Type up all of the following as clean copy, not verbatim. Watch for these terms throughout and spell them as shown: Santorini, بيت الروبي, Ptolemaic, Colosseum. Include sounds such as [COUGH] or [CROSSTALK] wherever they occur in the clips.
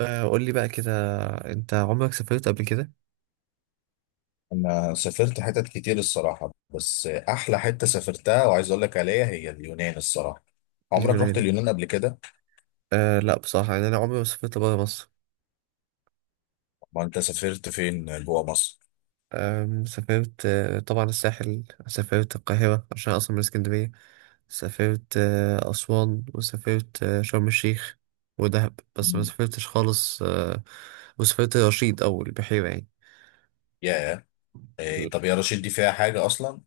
قول لي بقى كده. انت عمرك سافرت قبل كده؟ انا سافرت حتت كتير الصراحه، بس احلى حته سافرتها وعايز اقول لك عليها هي اليونان الصراحه. عمرك رحت اليونان. اليونان قبل كده؟ آه، لا بصراحة، يعني أنا عمري ما سافرت برا مصر. ما انت سافرت فين جوه مصر؟ سافرت طبعا الساحل، سافرت القاهرة عشان أصلا من اسكندرية. سافرت أسوان، وسافرت شرم الشيخ ودهب، بس ما مم. سافرتش خالص. وسافرت رشيد أو البحيرة، يعني يا إيه؟ طب يا رشيد دي فيها حاجه اصلا؟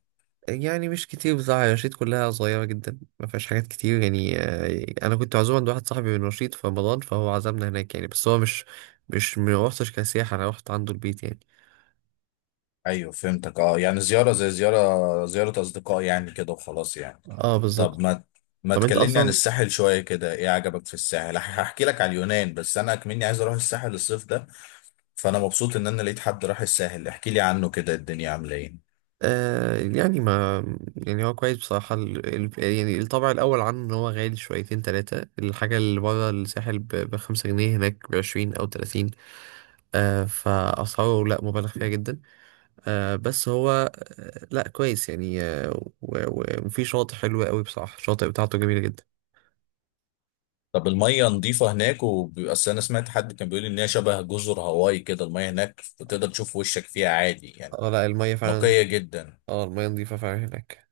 مش كتير بصراحة، يعني الرشيد كلها صغيرة جدا، ما فيهاش حاجات كتير، يعني أنا كنت معزوم عند واحد صاحبي من رشيد في رمضان، فهو عزمنا هناك يعني، بس هو مش ما روحتش كسياحة، أنا روحت عنده البيت يعني. ايوه فهمتك. اه، يعني زياره، زي زياره اصدقاء يعني كده وخلاص يعني. اه بالظبط. طب ما طب أنت تكلمني عن أصلا الساحل شويه كده؟ ايه عجبك في الساحل؟ هحكي لك على اليونان، بس انا كمني عايز اروح الساحل الصيف ده، فانا مبسوط ان انا لقيت حد راح الساحل احكي لي عنه كده الدنيا عامله ايه. آه يعني ما يعني هو كويس بصراحة، يعني الطبع الأول عنه إن هو غالي شويتين تلاتة، الحاجة اللي بره الساحل ب5 جنيه، هناك ب20 أو 30. فأسعاره لأ، مبالغ فيها جدا. بس هو لا كويس يعني وفي شاطئ حلو قوي بصراحة، الشاطئ بتاعته جميلة جدا. طب المية نظيفة هناك؟ وبيبقى، أصل أنا سمعت حد كان بيقول إن هي شبه جزر هاواي كده، المية هناك وتقدر تشوف وشك فيها عادي يعني. اه لا، المية فعلا نظيفة. نقية جدا. اه، المية نظيفة فعلا هناك،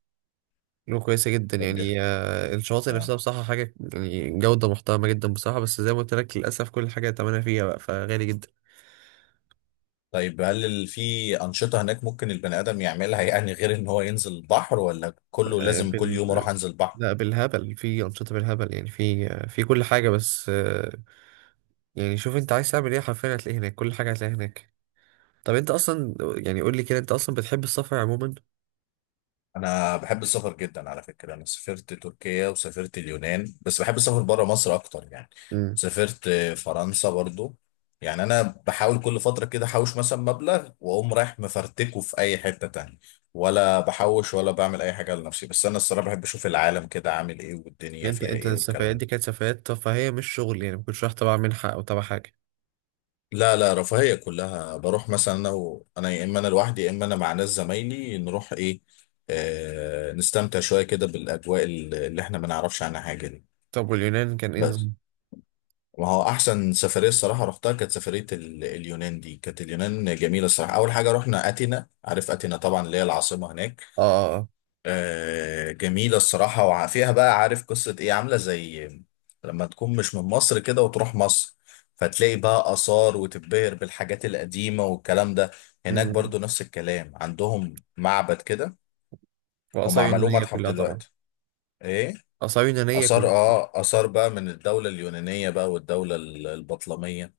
له كويسة جدا طب ده يعني. الشواطئ نفسها آه. بصراحة حاجة، يعني جودة محترمة جدا بصراحة، بس زي ما قلت لك للأسف كل حاجة تمنها فيها بقى فغالي جدا. طيب، هل في أنشطة هناك ممكن البني آدم يعملها، يعني غير إن هو ينزل البحر، ولا كله آه لازم كل بال يوم أروح أنزل البحر؟ لا، بالهبل في أنشطة بالهبل يعني، في كل حاجة، بس يعني شوف أنت عايز تعمل إيه، حرفيا هتلاقيه هناك، كل حاجة هتلاقيها هناك. طب أنت أصلا يعني قول لي كده، أنت أصلا بتحب السفر عموما؟ انا بحب السفر جدا على فكره. انا سافرت تركيا وسافرت اليونان، بس بحب السفر بره مصر اكتر يعني. سافرت فرنسا برضو. يعني انا بحاول كل فتره كده احوش مثلا مبلغ واقوم رايح مفرتكه في اي حته تانية، ولا بحوش ولا بعمل اي حاجه لنفسي، بس انا الصراحه بحب اشوف العالم كده عامل ايه والدنيا فيها انت ايه السفريات والكلام دي ده. كانت سفريات ترفيهية مش شغل، يعني ما كنتش رايح تبع منحة او تبع حاجة. لا لا، رفاهيه كلها. بروح مثلا انا، يا اما انا لوحدي يا اما انا مع ناس زمايلي، نروح نستمتع شويه كده بالاجواء اللي احنا ما نعرفش عنها حاجه دي. طب واليونان كان ايه بس نظام؟ ما هو احسن سفريه الصراحه رحتها كانت سفريه اليونان. دي كانت اليونان جميله الصراحه. اول حاجه رحنا اثينا، عارف اثينا طبعا اللي هي العاصمه هناك. اه اه. آه، جميله الصراحه، وفيها بقى، عارف قصه ايه؟ عامله زي لما تكون مش من مصر كده وتروح مصر، فتلاقي بقى اثار وتتبهر بالحاجات القديمه والكلام ده. هناك امم. برضو نفس الكلام، عندهم معبد كده، هم وآثار عملوه يونانية متحف كلها طبعا. دلوقتي. ايه، آثار يونانية كلها. آثار، آثار بقى من الدولة اليونانية بقى، والدولة البطلمية.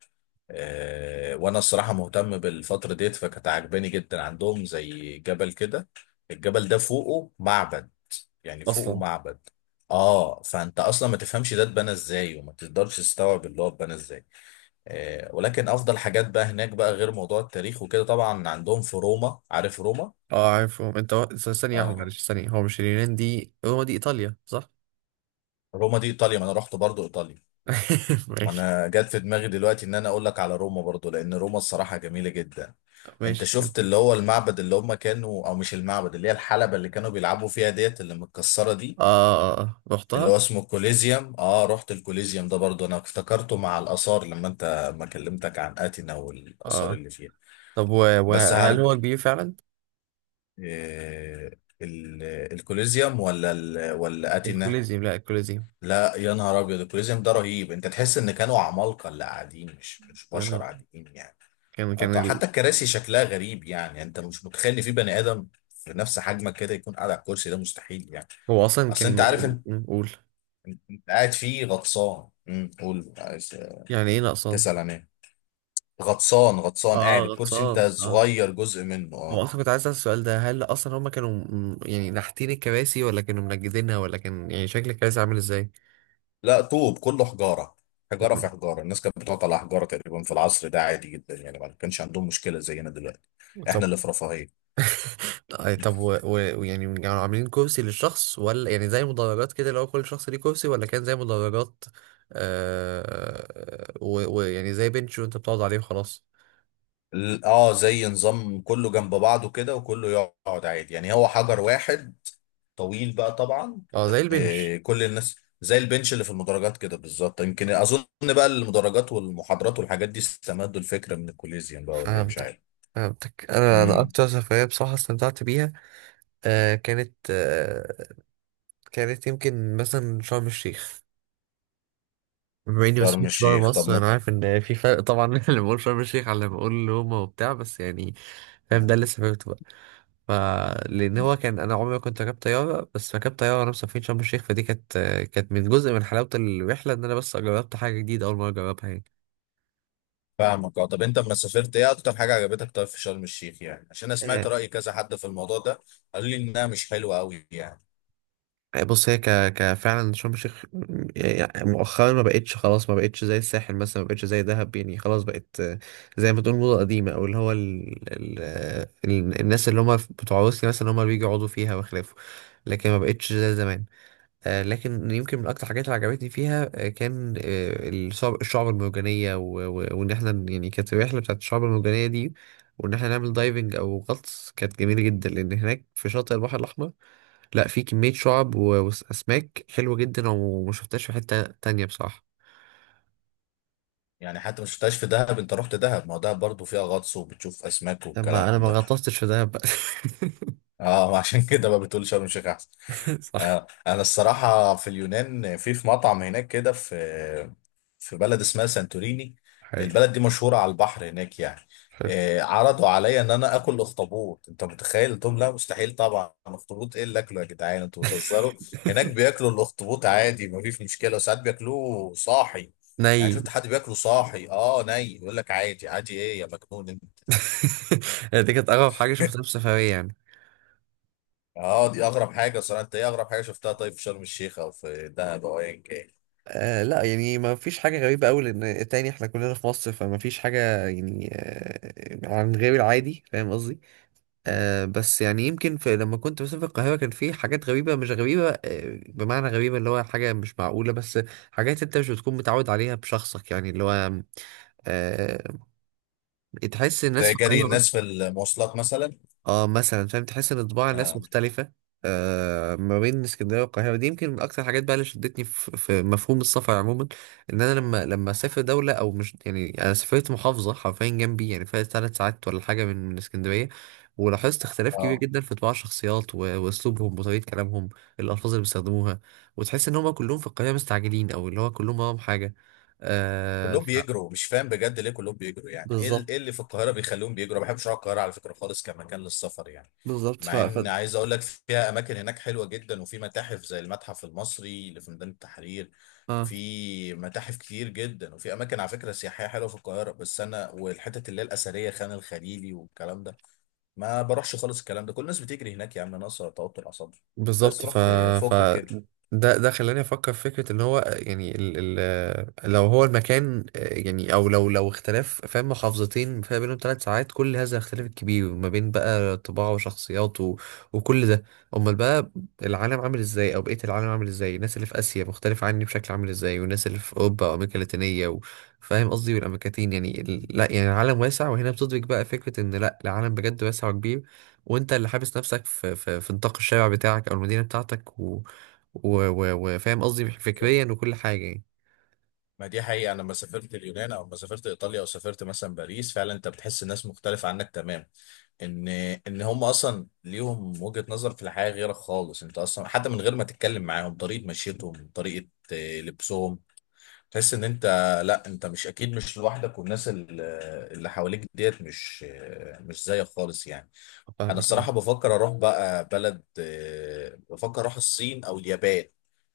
آه، وأنا الصراحة مهتم بالفترة ديت، فكانت عاجباني جدا. عندهم زي جبل كده، الجبل ده فوقه معبد، يعني فوقه اصلا معبد. آه، فأنت أصلا ما تفهمش ده اتبنى إزاي، وما تقدرش تستوعب اللي هو اتبنى إزاي. آه، ولكن أفضل حاجات بقى هناك بقى، غير موضوع التاريخ وكده طبعا، عندهم في روما. عارف روما؟ اه عارفهم انت ثانية واحدة آه، معلش، ثانية، هو مش اليونان دي، روما دي ايطاليا صح؟ روما دي إيطاليا، ما أنا رحت برضو إيطاليا. [LAUGHS] ما ماشي. انا جات في دماغي دلوقتي ان انا اقول لك على روما برضو، لان روما الصراحه جميله جدا. انت ماشي كده. شفت اللي هو المعبد اللي هم كانوا، او مش المعبد، اللي هي الحلبه اللي كانوا بيلعبوا فيها ديت اللي متكسره دي، اه اه. اه اللي رحتها؟ هو اسمه الكوليزيوم؟ اه، رحت الكوليزيوم ده برضو. انا افتكرته مع الاثار لما انت ما كلمتك عن اتينا والاثار اه. اللي فيها. طب و... بس وهل هرج. هو كبير فعلا؟ آه، ال- الكوليزيوم ولا اتينا؟ الكوليزيوم، لا الكوليزيوم. لا يا نهار ابيض، الكوليزيوم ده رهيب، انت تحس ان كانوا عمالقه اللي قاعدين، مش يعني بشر عاديين يعني. كان اه كان طبعا، ال... حتى الكراسي شكلها غريب. يعني انت مش متخيل ان في بني ادم في نفس حجمك كده يكون قاعد على الكرسي ده، مستحيل يعني. هو اصلا اصل كان انت عارف، انت قول. قاعد فيه غطسان. قول، عايز يعني ايه نقصان؟ تسال عن ايه؟ غطسان، غطسان اه قاعد الكرسي غطسان انت اه. صغير جزء منه، هو اه. اصلا كنت عايز اسال السؤال ده، هل اصلا هما كانوا يعني نحتين الكراسي ولا كانوا منجدينها، ولا كان يعني شكل الكراسي عامل ازاي. لا، طوب كله، حجاره. حجاره م- في حجاره، الناس كانت بتقعد على حجاره تقريبا في العصر ده عادي جدا، يعني ما كانش عندهم مشكله زينا دلوقتي. طب. احنا اللي في رفاهيه. [LAUGHS] آه، طب ويعني كانوا عاملين كرسي للشخص، ولا يعني زي مدرجات كده، لو كل شخص ليه كرسي ولا كان زي مدرجات. آه ويعني زي بنش وانت بتقعد عليه وخلاص. اه زي نظام كله جنب بعضه كده، وكله يقعد عادي، يعني هو حجر واحد طويل بقى طبعا. اه زي آه، البنش. كل الناس زي البنش اللي في المدرجات كده بالظبط. يمكن اظن بقى المدرجات والمحاضرات والحاجات دي استمدوا الفكره من الكوليزيوم بقى، ولا إيه، مش فهمتك. عارف. فهمتك، انا امم، اكتر سفريه بصراحه استمتعت بيها. آه كانت آه كانت يمكن مثلا شرم الشيخ، بما اني ما شرم سافرتش بره الشيخ، طب مصر، ما انا عارف ان في فرق طبعا [LAUGHS] بين اللي بقول شرم الشيخ على اللي بقول روما وبتاع، بس يعني فاهم، ده اللي آه، سافرته بقى. ف لان هو كان، انا عمري ما كنت راكب طياره، بس ركبت طياره وانا مسافرين شرم الشيخ، فدي كانت، كانت من جزء من حلاوه الرحله ان انا بس جربت حاجه جديده اول مره اجربها فاهمك. اه، طب انت لما سافرت ايه اكتر حاجه عجبتك طيب في شرم الشيخ؟ يعني عشان انا سمعت يعني. راي كذا حد في الموضوع ده، قالوا لي انها مش حلوه قوي يعني. آه، بص هي ك... ك فعلا شرم الشيخ يعني مؤخرا ما بقتش خلاص، ما بقتش زي الساحل مثلا، ما بقتش زي دهب، يعني خلاص بقت زي ما تقول موضة قديمة، او اللي هو الناس اللي هم بتوع روسيا مثلا، هم اللي بيجوا يقعدوا فيها وخلافه، لكن ما بقتش زي زمان. آه، لكن يمكن من اكتر الحاجات اللي عجبتني فيها كان الشعب المرجانية وان احنا يعني كانت الرحلة بتاعت الشعب المرجانية دي، وان احنا نعمل دايفنج او غطس، كانت جميلة جدا، لان هناك في شاطئ البحر الاحمر، لا في كمية شعب وأسماك حلوة جدا، وما شفتهاش في حتة تانية بصراحة. يعني حتى ما شفتهاش في دهب؟ انت رحت دهب، ما هو دهب برضه فيها غطس وبتشوف اسماك لما والكلام أنا ما ده. غطستش في دهب بقى. اه [LAUGHS] عشان كده بقى بتقول شرم الشيخ احسن. [LAUGHS] صح. آه، انا الصراحه في اليونان، في في مطعم هناك كده، في في بلد اسمها سانتوريني. حلو. البلد دي مشهوره على البحر هناك يعني. حلو. آه، عرضوا عليا ان انا اكل اخطبوط. انت متخيل؟ قلت لهم لا مستحيل طبعا، اخطبوط ايه اللي اكله يا جدعان، انتوا بتهزروا. هناك بياكلوا الاخطبوط عادي، ما فيش مشكله، وساعات بياكلوه صاحي. يعني ني. شفت حد بياكله صاحي؟ اه ني، يقول لك عادي. عادي ايه يا مجنون انت؟ [LAUGHS] دي كانت أغرب حاجة شفتها في سفرية يعني. اه، دي اغرب حاجه صراحه. انت ايه اغرب حاجه شفتها طيب في شرم الشيخ او في دهب او ايا كان؟ آه لا، يعني ما فيش حاجة غريبة أوي، لأن تاني احنا كلنا في مصر، فما فيش حاجة يعني عن غير العادي، فاهم قصدي. آه بس يعني يمكن في، لما كنت مثلا في القاهرة كان في حاجات غريبة مش غريبة، بمعنى غريبة اللي هو حاجة مش معقولة، بس حاجات انت مش بتكون متعود عليها بشخصك، يعني اللي هو آه تحس الناس زي في جري القاهرة. الناس في المواصلات مثلا. اه مثلا، فاهم، تحس ان طباع الناس اه، مختلفة. آه ما بين اسكندرية والقاهرة، دي يمكن من اكتر الحاجات بقى اللي شدتني في مفهوم السفر عموما، ان انا لما اسافر دولة، او مش يعني انا سافرت محافظة حرفيا جنبي، يعني فيها 3 ساعات ولا حاجة من اسكندرية، ولاحظت اختلاف كبير آه. جدا في طباع الشخصيات واسلوبهم وطريقة كلامهم، الالفاظ اللي بيستخدموها، وتحس ان هم كلهم في القاهرة مستعجلين، او اللي هو كلهم وراهم حاجة. آه كلهم ف... بيجروا، مش فاهم بجد ليه كلهم بيجروا. يعني ايه إيه بالظبط. اللي في القاهره بيخليهم بيجروا؟ ما بحبش اروح القاهره على فكره خالص كمكان للسفر يعني. بالظبط ف.... مع ان عايز اقول لك فيها اماكن هناك حلوه جدا، وفي متاحف زي المتحف المصري اللي في ميدان التحرير، ف... في متاحف كتير جدا، وفي اماكن على فكره سياحيه حلوه في القاهره. بس انا والحتت اللي هي الاثريه، خان الخليلي والكلام ده، ما بروحش خالص. الكلام ده كل الناس بتجري هناك، يا عم ناقصه توتر اعصاب. بس بالظبط ف.... رحت ف فوق كده. ده خلاني افكر في فكره ان هو يعني، لو هو المكان يعني، او لو اختلاف، فاهم، محافظتين فيها بينهم 3 ساعات، كل هذا الاختلاف الكبير ما بين بقى طباع وشخصيات وكل ده، امال بقى العالم عامل ازاي، او بقيه العالم عامل ازاي، الناس اللي في اسيا مختلفه عني بشكل عامل ازاي، والناس اللي في اوروبا وامريكا اللاتينيه فاهم قصدي، والامريكتين يعني لا يعني العالم واسع، وهنا بتدرك بقى فكره ان لا، العالم بجد واسع وكبير، وانت اللي حابس نفسك في في نطاق الشارع بتاعك او المدينه بتاعتك وفاهم قصدي، فكريا وكل حاجه يعني. ما دي حقيقة، أنا لما سافرت اليونان أو لما سافرت إيطاليا أو سافرت مثلا باريس، فعلا أنت بتحس الناس مختلفة عنك تمام. إن إن هم أصلا ليهم وجهة نظر في الحياة غيرك خالص. أنت أصلا حتى من غير ما تتكلم معاهم، طريقة مشيتهم، طريقة لبسهم، تحس إن أنت، لا أنت مش، أكيد مش لوحدك، والناس اللي حواليك ديت مش مش زيك خالص يعني. أنا فاهمك الصراحة اه. بفكر أروح بقى بلد، آه، بفكر أروح الصين أو اليابان،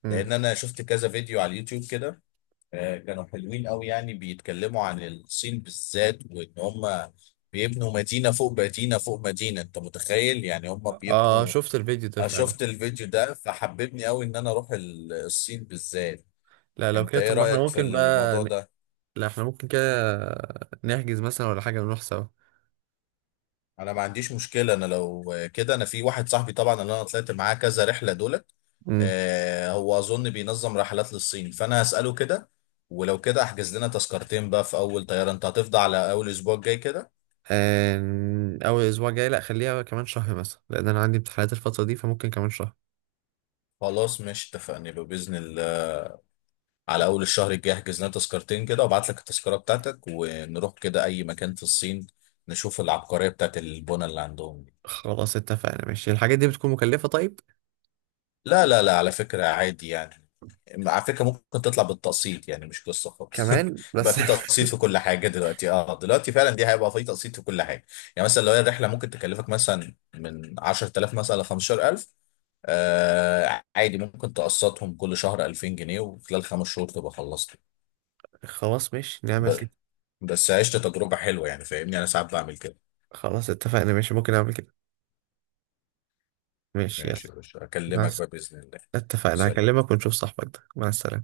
مم. لأن أنا شفت كذا فيديو على اليوتيوب كده. آه، كانوا حلوين قوي يعني بيتكلموا عن الصين بالذات، وان هم بيبنوا مدينة فوق مدينة فوق مدينة. انت متخيل؟ يعني هم اه بيبنوا. شفت الفيديو ده أنا فعلا. شفت الفيديو ده، فحببني قوي ان انا اروح الصين بالذات. لا لو انت كده ايه طب، ما احنا رأيك في ممكن بقى الموضوع ده؟ لا احنا ممكن كده نحجز مثلا ولا حاجه ونروح سوا. انا ما عنديش مشكلة. انا لو كده، انا في واحد صاحبي طبعا اللي انا طلعت معاه كذا رحلة دولت. امم. آه، هو اظن بينظم رحلات للصين، فانا هسأله كده، ولو كده احجز لنا تذكرتين بقى في اول طيارة. انت هتفضى على اول اسبوع الجاي كده؟ اول اسبوع جاي لا، خليها كمان شهر مثلا، لان انا عندي امتحانات الفتره دي، فممكن كمان شهر. خلاص ماشي اتفقنا. لو باذن الله على اول الشهر الجاي احجز لنا تذكرتين كده، وابعت لك التذكره بتاعتك، ونروح كده اي مكان في الصين، نشوف العبقريه بتاعت البنى اللي عندهم دي. خلاص اتفقنا ماشي، الحاجات دي بتكون مكلفه طيب؟ لا لا لا، على فكره عادي يعني. على فكره ممكن تطلع بالتقسيط، يعني مش قصه خالص. كمان [LAUGHS] بقى بس في تقسيط [LAUGHS] في كل حاجه دلوقتي. اه دلوقتي فعلا، دي هيبقى في تقسيط في كل حاجه. يعني مثلا لو هي الرحله ممكن تكلفك مثلا من 10,000 مثلا ل 15,000، آه عادي ممكن تقسطهم كل شهر 2,000 جنيه، وخلال 5 شهور تبقى خلصت. خلاص ماشي، نعمل ب- كده. بس عشت تجربة حلوة يعني، فاهمني أنا ساعات بعمل كده. خلاص اتفقنا ماشي، ممكن اعمل كده. ماشي يلا. ماشي يا باشا، مع أكلمك الس... بقى بإذن الله. اتفقنا سلام. هكلمك ونشوف صاحبك ده، مع السلامة.